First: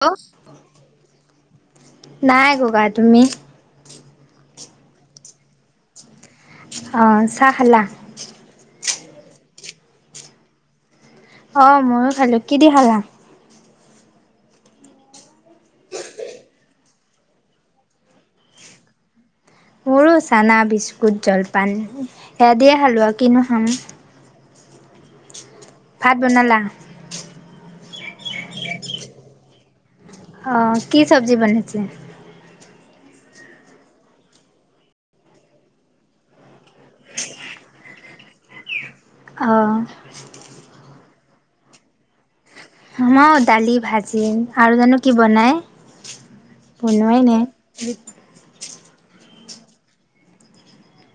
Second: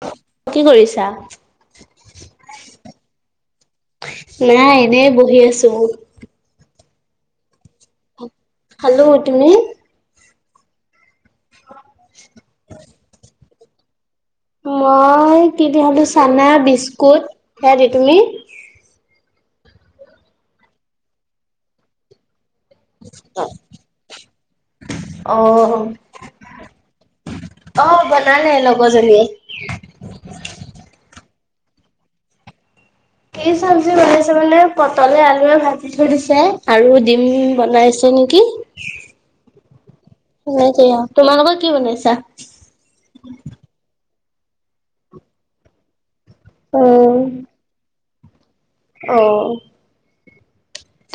Hello কি কৰিছা? নাই গগা তুমি? নাই এনে বহি আছো। অ চাহ খালা। হেল্ল', তুমি? অ ময়ো খালো কি দি খালা মই কি দি হলো চানা বিস্কুট সেয়া দি তুমি। মোৰো চানা বিস্কুট জলপান এ দিয়ে হালোৱা কিনো খাম। অ ভাত বনালা? অ বনালে লগৰজনীয়ে। অ কি চ্বজি বনাইছে কি চব্জি বনাইছ মানে পটলে আলুে ভাজি থৈ দিছে আৰু ডম বনাইছো। নেকি? অ ছেয়া তোমালোক কি বনাইছা। মই দালি ভাজিম আৰু জানো কি বনাই। বনুৱাই নাই অ।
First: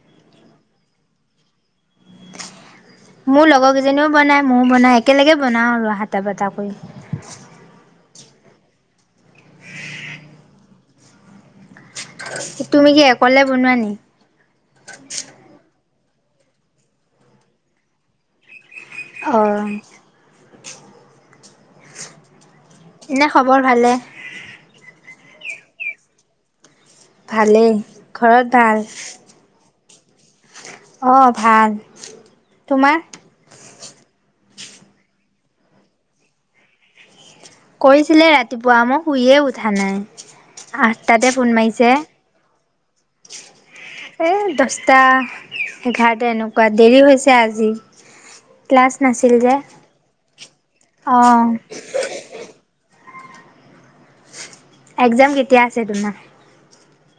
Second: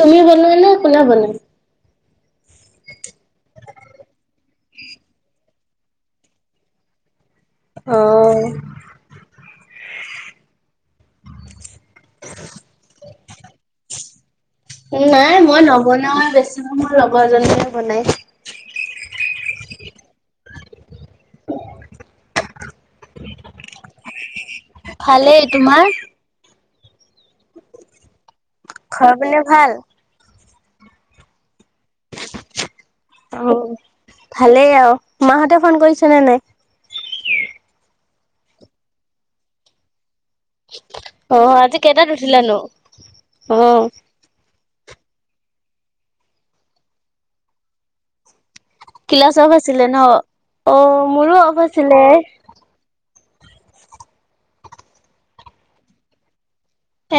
তুমি বনোৱা নে কোনে বনাই মোৰ লগৰ কেইজনীও বনায় ময়ো বনাও একেলগে বনাওঁ আৰু হাটা বাটা কৰি অ [inaudible] ক'লে বনোৱা নি? নাই মই নবনাওয়ে বেছি মোৰ লগৰজনিয়ে বনায় অ এনে খবৰ ভালে ভালেই তোমাৰ। ভালেই ঘৰত ভাল ঘৰৰ পিনে ভাল অ ভাল তোমাৰ? অ ভালেই আৰু মাহঁতে ফোন কৰিছে'নে নাই? কৈছিলে ৰাতিপুৱা মই শুইয়ে উঠা নাই আঠটাতে অ', ফোন আজি মাৰিছে। কেইটাত উঠিলানো? এ দচ সাতটা এঘাৰটা এনেকুৱা দেৰি হৈছে আজি। ক্লাছ নাছিল অফ যে আছিলে ন? অ', মোৰো অফ অঁ। আছিলে। এক্জাম কেতিয়া আছে তোমাৰ?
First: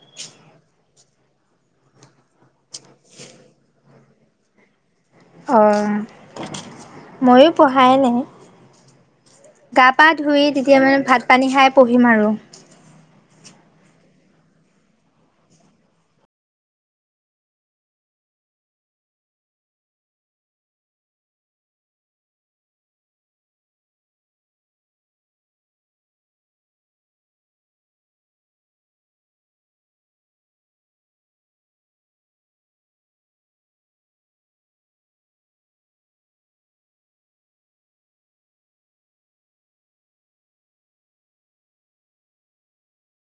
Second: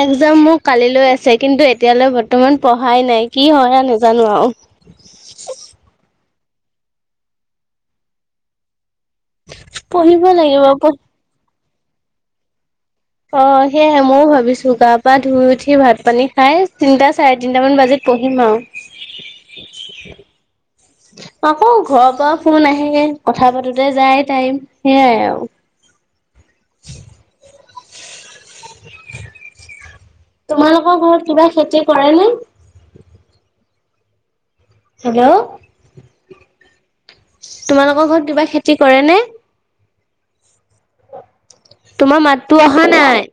একজাম মোৰ কালিলৈ আছে কিন্তু এতিয়ালৈ বৰ্তমান পঢ়াই নাই কি হয় আৰু নাজানো আৰু অ', ময়ো পঢ়াই নাই। গা -পা পঢ়িব ধুই লাগিব তেতিয়া পঢ় মানে ভাত -পানী খাই পঢ়িম আৰু। অ সেইয়া মইয়ো ভাবিছোঁ। গা পা ধুই উঠি ভাত পানী খাই তিনতা চাৰে তিনটা মান বাজিল পহিমআও। [inaudible] আকৌ ঘৰৰ পৰা ফোন আহে কথা পাতোতে যায় টাইম সেইয়াই আৰু। [inaudible] তোমালোকৰ ঘৰত কিবা খেতি কৰে নে? হেল্ল' তোমালোকৰ ঘৰত কিবা খেতি কৰে নে? তোমাৰ মাততো অহা নাই।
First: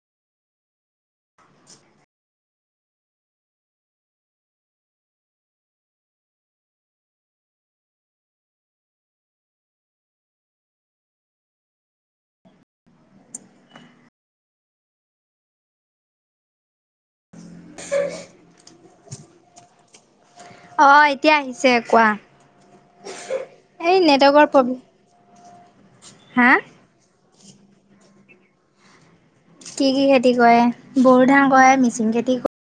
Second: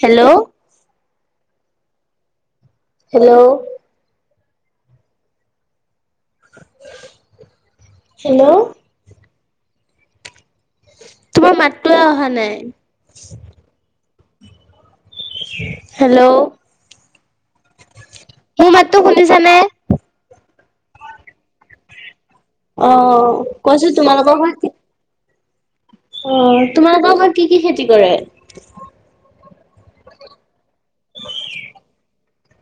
হেল্ল'। হেল্ল'। হেল্ল', তোমাৰ মাততোৱে অহা নাই। হেল্ল', [inaudible] মোৰ মাততো শুনিছা নে? অহ, এতিয়া আহিছে কোৱা? অহ, কৈছোঁ এই তোমালকৰ নেটৱৰ্কৰ প্ৰব্লেম হা অহ, তোমালোকৰ ঘৰত কি কি খেতি কৰে? কি কি খেতি কৰে বৰো ধান কৰে, মিচিং খেতি কৰে।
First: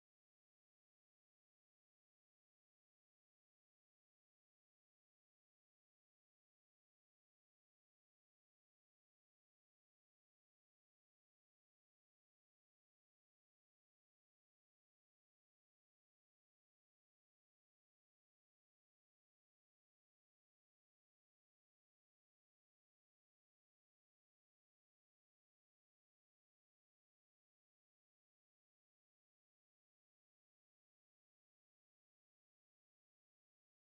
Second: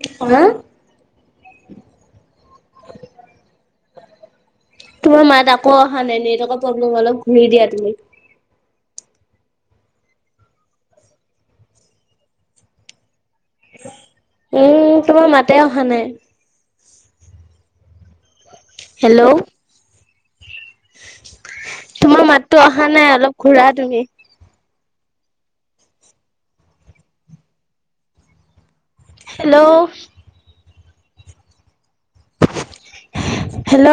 কি ক'লা? [inaudible] তোমাৰ মাত আকৌ অহা নাই নেটৱৰ্কৰ প্ৰব্লেম হয় অলপ ঘূৰি দিয়া তুমি। উম, তোমাৰ মাতে অহা নাই। হেল্ল', তোমাৰ মাততো অহা নাই অলপ ঘূৰা তুমি। Hello, hello,